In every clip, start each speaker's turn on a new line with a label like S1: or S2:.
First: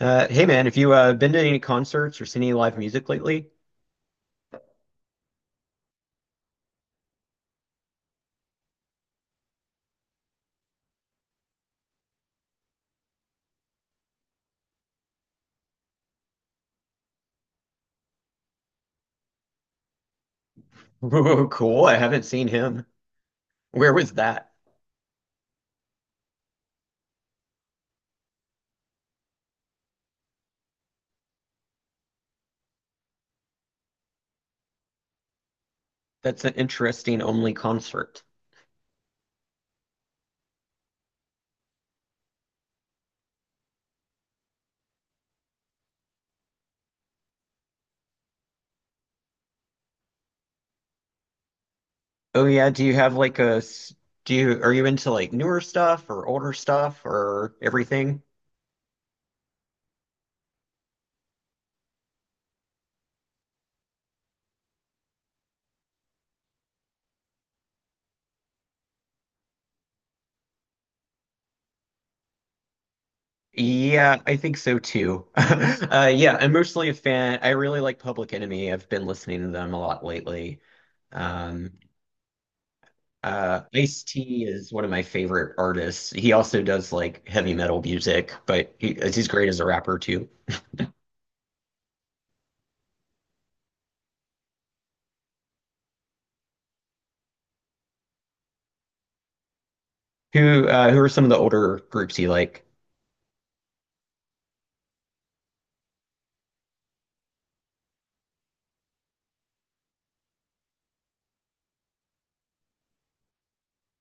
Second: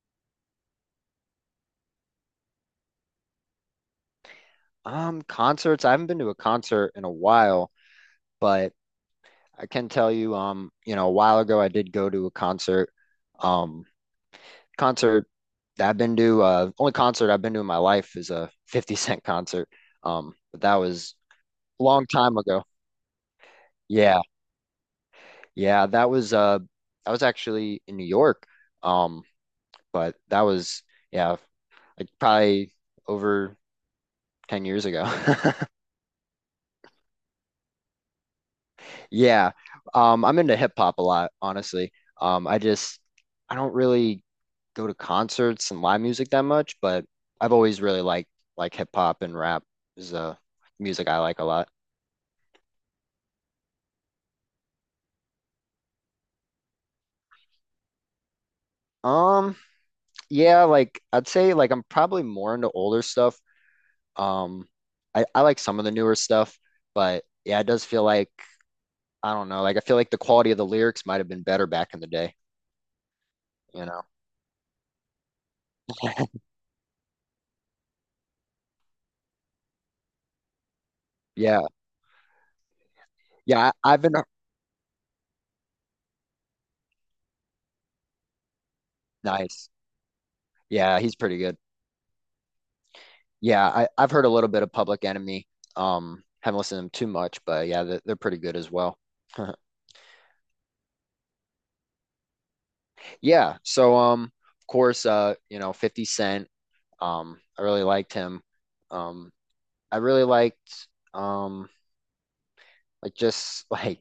S1: Hey man, have you been to any concerts or seen any live music lately?
S2: Concerts. I haven't been to a concert in a while, but I can tell you, a while ago I did go to a concert. Um, concert that I've been to, only concert I've been to in my life is a 50 Cent concert. But that was
S1: Ooh,
S2: a
S1: cool. I
S2: long
S1: haven't
S2: time
S1: seen
S2: ago.
S1: him. Where was
S2: Yeah,
S1: that?
S2: yeah, that was I was actually in New York. Um, but that was yeah, like probably over 10 years ago.
S1: That's an interesting only concert.
S2: Yeah. I'm into hip hop a lot, honestly. Um, I just I don't really go to concerts and live music that much, but I've always really liked like hip hop and rap is music I like a lot.
S1: Oh yeah, do you have like do you are you into like newer stuff or older stuff or everything?
S2: Um, yeah, I'd say like I'm probably more into older stuff. Um, I like some of the newer stuff, but yeah, it does feel like I don't know, like I feel like the quality of the lyrics might have been better back in the day, you know.
S1: Yeah, I think so too. Yeah, I'm mostly a fan. I really like Public Enemy. I've been listening to them a lot lately.
S2: Yeah.
S1: Um,
S2: Yeah, I've been
S1: Ice-T is one of my favorite artists. He also does like heavy metal music, but he's great as a
S2: nice.
S1: rapper too.
S2: Yeah, he's pretty good. Yeah, I've heard a little bit of Public Enemy. Haven't listened to them too much, but yeah, they're pretty good as well.
S1: Who are some of the older groups you like?
S2: Yeah, of course, 50 Cent. I really liked him. Um, I really liked um, like just like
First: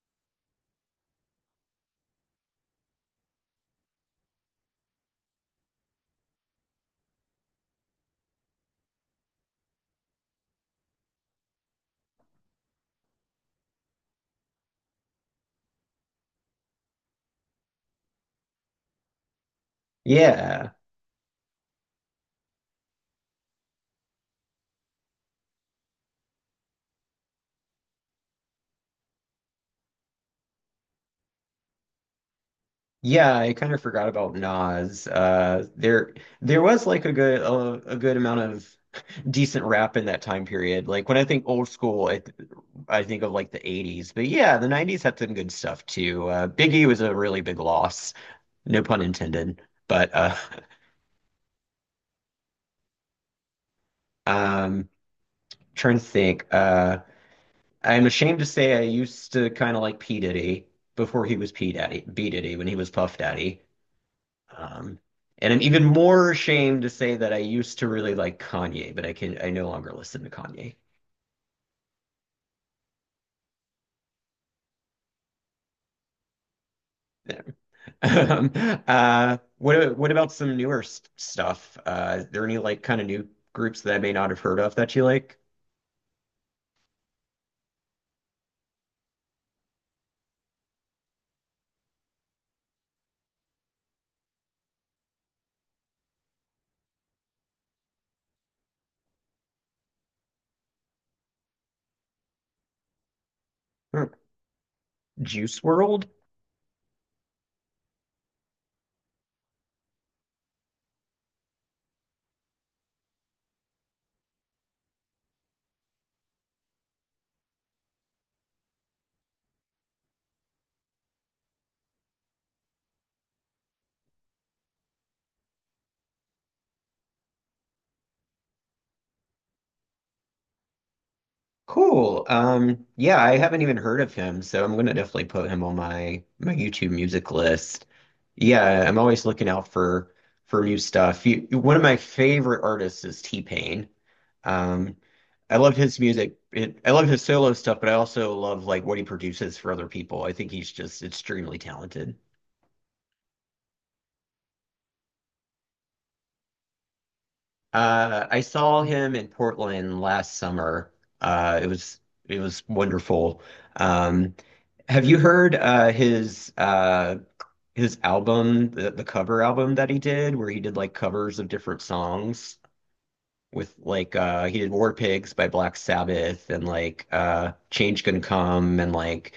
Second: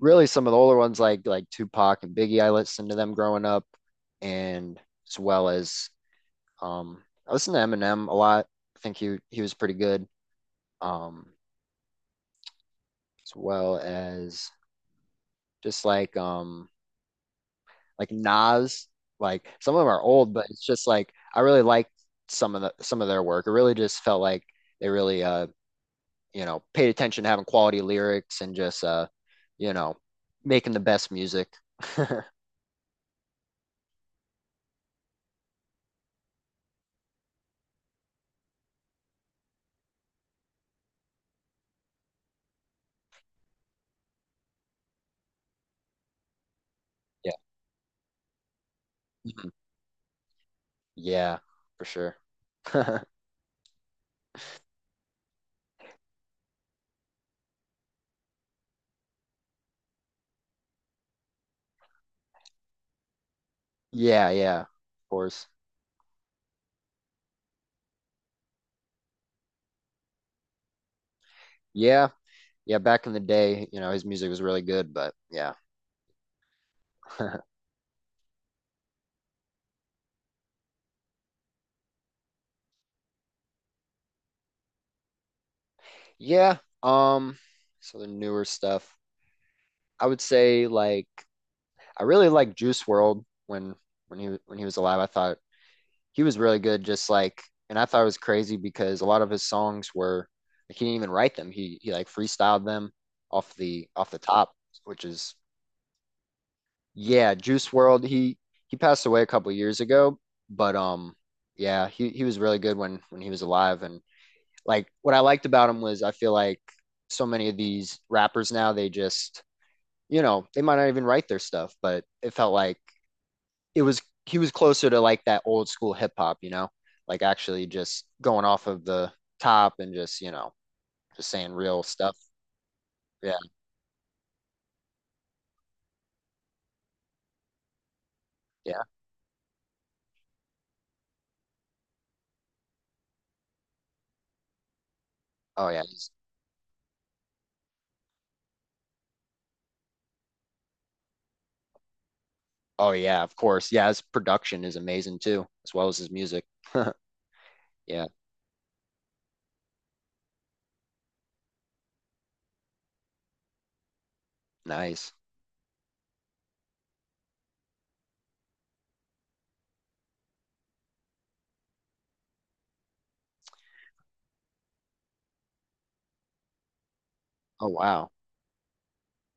S2: really some of the older ones like Tupac and Biggie. I listened to them growing up, and as well as I listened to Eminem a lot. I think he was pretty good. Um, as well as just like Nas, like some of them are old, but it's
S1: Yeah.
S2: just like I really liked some of their work. It really just felt like they really you know paid attention to having quality lyrics and just you know making the best music.
S1: Yeah, I kind of forgot about Nas. There was like a good amount of decent rap in that time period. Like when I think old school, I think of like the 80s. But yeah, the 90s had some good stuff too. Biggie was a
S2: Yeah.
S1: really big loss, no pun
S2: Mhm.
S1: intended. But
S2: Yeah, for sure.
S1: um trying to think. I'm ashamed to say I used to kind of like P. Diddy before he was P. Daddy, B. Diddy when he was Puff Daddy.
S2: Yeah, yeah, of
S1: Um,
S2: course.
S1: and I'm even more ashamed to say that I used to really like Kanye, but I no longer listen to Kanye.
S2: Yeah, yeah, back in the day, you know, his music was really good, but yeah.
S1: Um, what about some newer stuff? Is there any like kind of new groups that I may not have heard of that you like?
S2: Yeah, so the newer stuff. I would say like I really liked Juice World when he was alive. I thought he was really good. Just like, and I thought it was crazy because a lot of his songs were like he didn't even write them. He like freestyled them
S1: Hmm.
S2: off the top, which is
S1: Juice World?
S2: yeah. Juice World. He passed away a couple years ago, but yeah, he was really good when he was alive. And like what I liked about him was I feel like so many of these rappers now they just you know they might not even write their stuff, but it felt like it was he was closer to like that old school hip hop, you know, like actually just going off of the top and just you know just saying real stuff.
S1: Cool. Yeah, I
S2: Yeah,
S1: haven't even heard of him, so I'm gonna definitely put him on my YouTube music list.
S2: yeah.
S1: Yeah, I'm always looking out for new stuff. You, one of my favorite artists is T-Pain. Um, I
S2: Oh
S1: love
S2: yeah.
S1: his
S2: he's-
S1: music. I love his solo stuff, but I also love like what he produces for other people. I think he's just extremely talented.
S2: oh yeah. Of course. Yeah, his production is amazing too, as well as his music. Yeah,
S1: I saw him in Portland last summer. Uh, it was it was wonderful. Um, have
S2: nice.
S1: you heard his album, the cover album that he did, where he did like covers of different songs? With like he did War Pigs by Black Sabbath and like
S2: Oh
S1: Change
S2: wow,
S1: Can Come and like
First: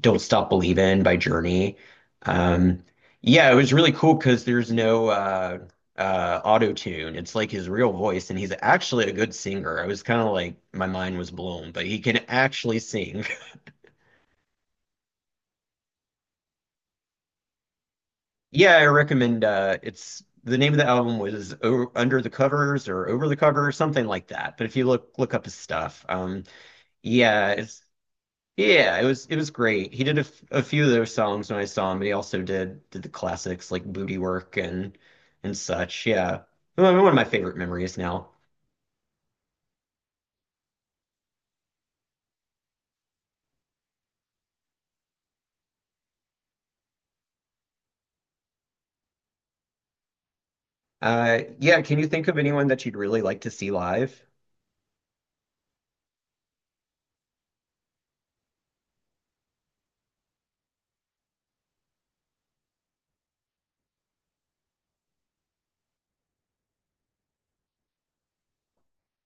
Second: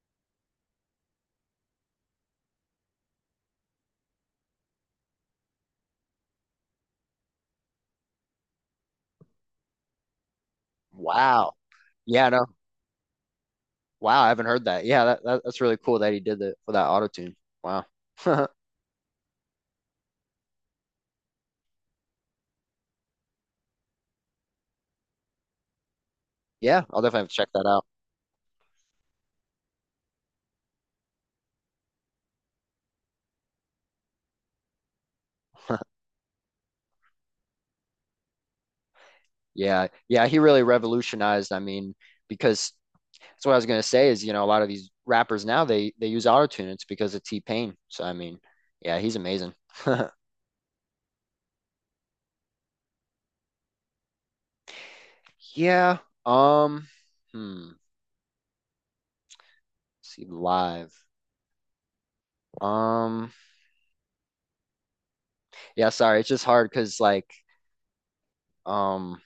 S1: Don't Stop Believin' by Journey. Um yeah, it was really cool because there's no auto tune. It's like his real voice and he's actually a good singer. I was kind of like my mind was
S2: wow.
S1: blown, but he can
S2: Yeah, no,
S1: actually sing.
S2: wow. I haven't heard that. Yeah, that's really cool that he did that for that auto tune. Wow.
S1: Yeah, I recommend it's the name of the album was o Under the Covers or Over the Cover or something like that. But if you look up his stuff.
S2: Yeah, I'll definitely have to check
S1: Yeah,
S2: that
S1: it's
S2: out.
S1: yeah, it was great. He did a few of those songs when I saw him, but he also did the classics like Booty Work and such. Yeah. One of my favorite memories now.
S2: Yeah, yeah. He really revolutionized. I mean, because that's what I was gonna say is, you know, a lot of these rappers now they use auto tune. It's because of T-Pain. So I mean, yeah, he's amazing.
S1: Yeah, can you think of anyone that you'd really like to see live?
S2: Yeah. Um, hmm. See live. Um, yeah, sorry, it's just hard because um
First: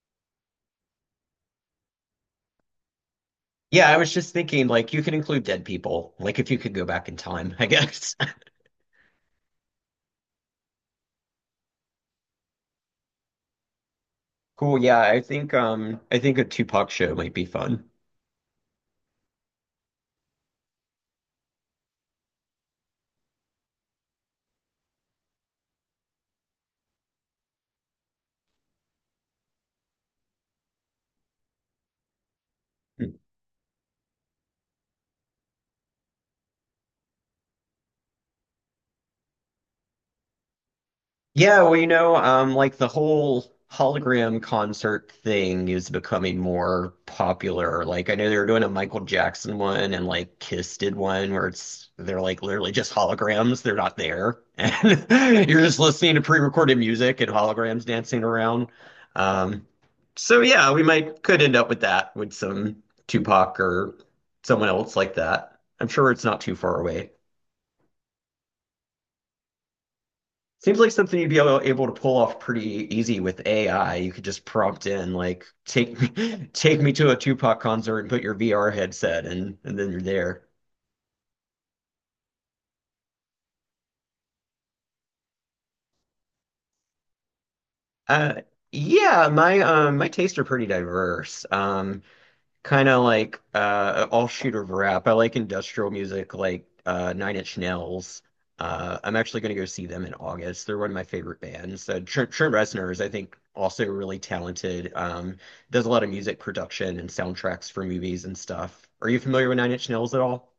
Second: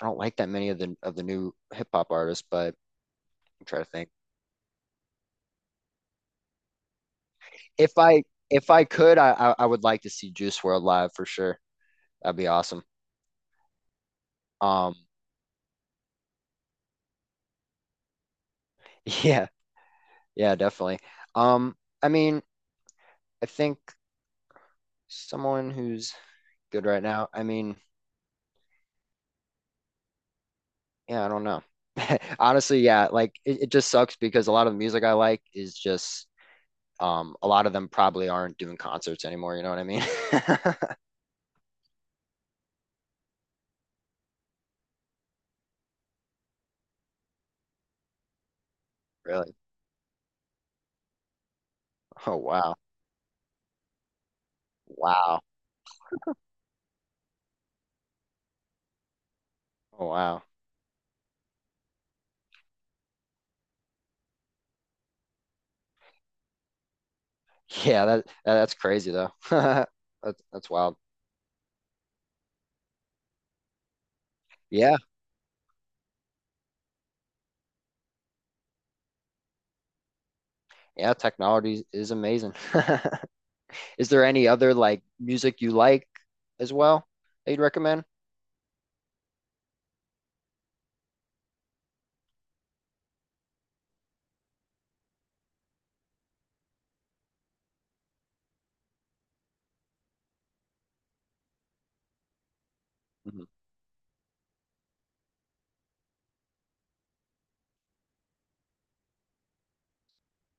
S2: I don't like that many of the new hip hop artists, but I'm trying
S1: Yeah,
S2: to
S1: I
S2: think.
S1: was just thinking like you can include dead people, like if you could go back in time, I
S2: If
S1: guess.
S2: I if I could, I would like to see Juice World live for sure. That'd be awesome.
S1: Cool,
S2: Um,
S1: yeah, I think a Tupac show might be fun.
S2: yeah, yeah, definitely. Um, I mean, I think someone who's good right now. I mean, yeah, I don't know. Honestly, yeah, it just sucks because a lot of the music I like is just a lot of them probably aren't doing concerts anymore, you know what I mean?
S1: Yeah, well, you know, like the whole hologram concert thing is becoming more popular. Like I know they were doing a Michael
S2: Really?
S1: Jackson one and like Kiss did one where it's they're
S2: Oh
S1: like literally
S2: wow.
S1: just holograms, they're not there.
S2: Wow.
S1: And you're just listening to pre-recorded music and holograms dancing around. Um,
S2: Oh
S1: so
S2: wow.
S1: yeah, we might could end up with that with some Tupac or someone else like that. I'm sure it's not too far away.
S2: Yeah, that's crazy though. That's
S1: Seems like
S2: wild.
S1: something you'd be able to pull off pretty easy with AI. You could just prompt
S2: Yeah.
S1: in like take me take me to a Tupac concert and put your VR headset and then you're there.
S2: Yeah, technology is amazing. Is there any other like music you like as well that you'd recommend?
S1: Uh yeah, my my tastes are pretty diverse. Kind of like all shooter rap. I like industrial music like Nine Inch Nails. I'm actually going to go see them in August. They're one of my favorite bands. Trent Reznor is I think
S2: Mhm.
S1: also really talented. Does a lot of music production and soundtracks for movies and stuff. Are you familiar with Nine Inch Nails at all?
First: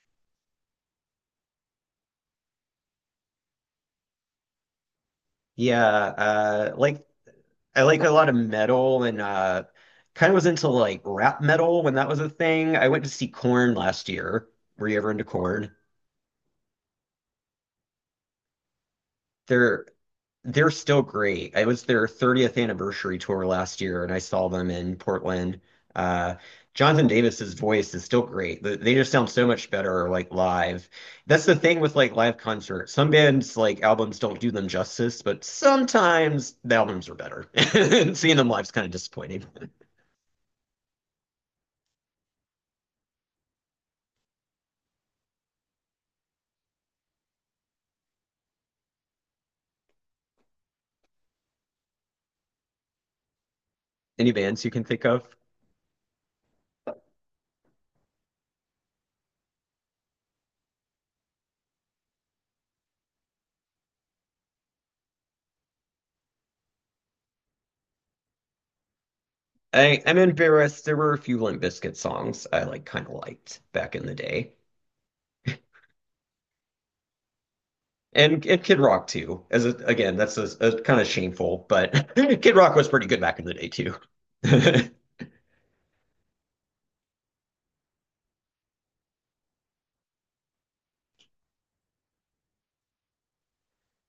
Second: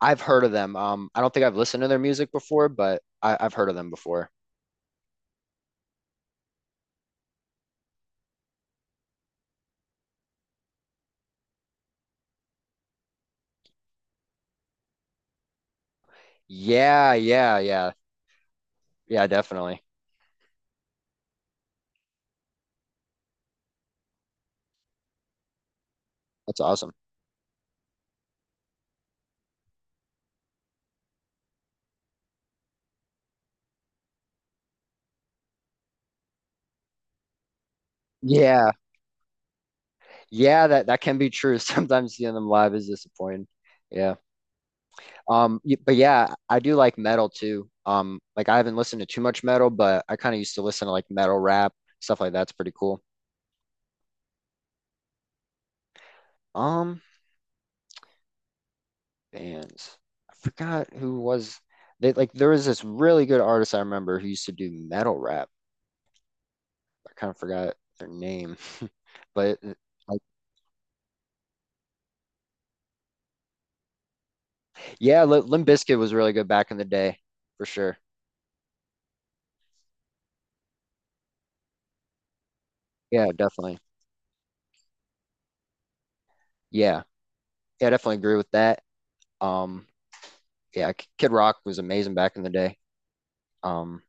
S2: I've heard of them. I don't think I've listened to their music before, but I've heard of them before.
S1: Yeah, like I like a lot of metal and kind of was into like rap metal when that was a thing. I went to see Corn last year. Were you ever into Corn?
S2: Yeah, Yeah, definitely.
S1: They're They're still great. It was their 30th anniversary tour last year, and I saw them in Portland. Uh,
S2: That's awesome.
S1: Jonathan Davis's voice is still great. They just sound so much better, like live. That's the thing with like live concerts. Some bands like albums don't do them justice, but sometimes the albums are better. And seeing them live is
S2: Yeah.
S1: kind of disappointing.
S2: Yeah, that that can be true. Sometimes seeing them live is disappointing. Yeah. But yeah, I do like metal too. Like I haven't listened to too much metal, but I kind of used to listen to like metal rap, stuff like that's pretty cool.
S1: Any bands you can think of?
S2: Um bands. I forgot who was they like there was this really good artist I remember who used to do metal rap. I kind of forgot their name. But
S1: I'm
S2: like
S1: embarrassed. There were a few Limp Bizkit songs I kind of liked back in the day.
S2: yeah, Limp Bizkit was really good back in the day for sure.
S1: And Kid Rock too. Again, that's a kind of shameful, but Kid Rock was pretty good
S2: Yeah,
S1: back in the day
S2: definitely.
S1: too. I'm
S2: Yeah. Yeah, I definitely agree with that. Um, yeah, Kid Rock was amazing back in the day. Um,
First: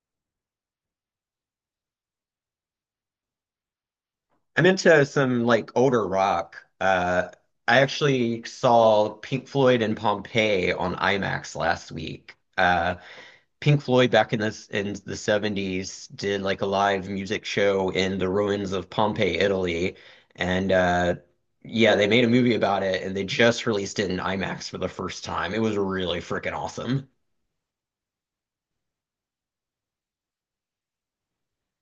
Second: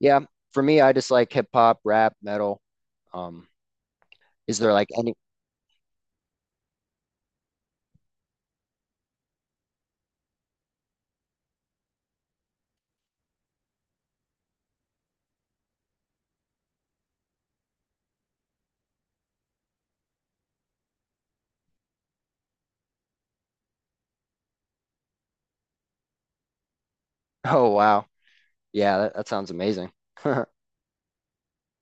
S2: yeah, for me, I just like hip hop, rap, metal. Um, is there like
S1: into
S2: any?
S1: some like older rock. I actually saw Pink Floyd and Pompeii on IMAX last week. Pink Floyd back in this in the 70s did like a live music show in the ruins of Pompeii, Italy, and yeah, they made a movie about it, and they just released it in IMAX for the first time. It was really freaking awesome.
S2: Oh, wow. Yeah, that sounds amazing.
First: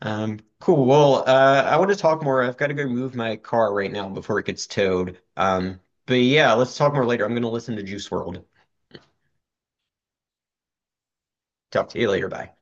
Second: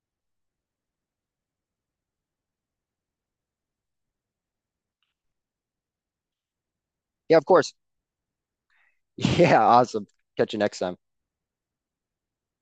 S1: Cool. Well, I want to talk more. I've got to go move my car right now before it gets towed. But yeah, let's talk more later. I'm
S2: Yeah,
S1: going
S2: of
S1: to
S2: course.
S1: listen to Juice World.
S2: Yeah, awesome. Catch you next time.
S1: Talk to you later. Bye.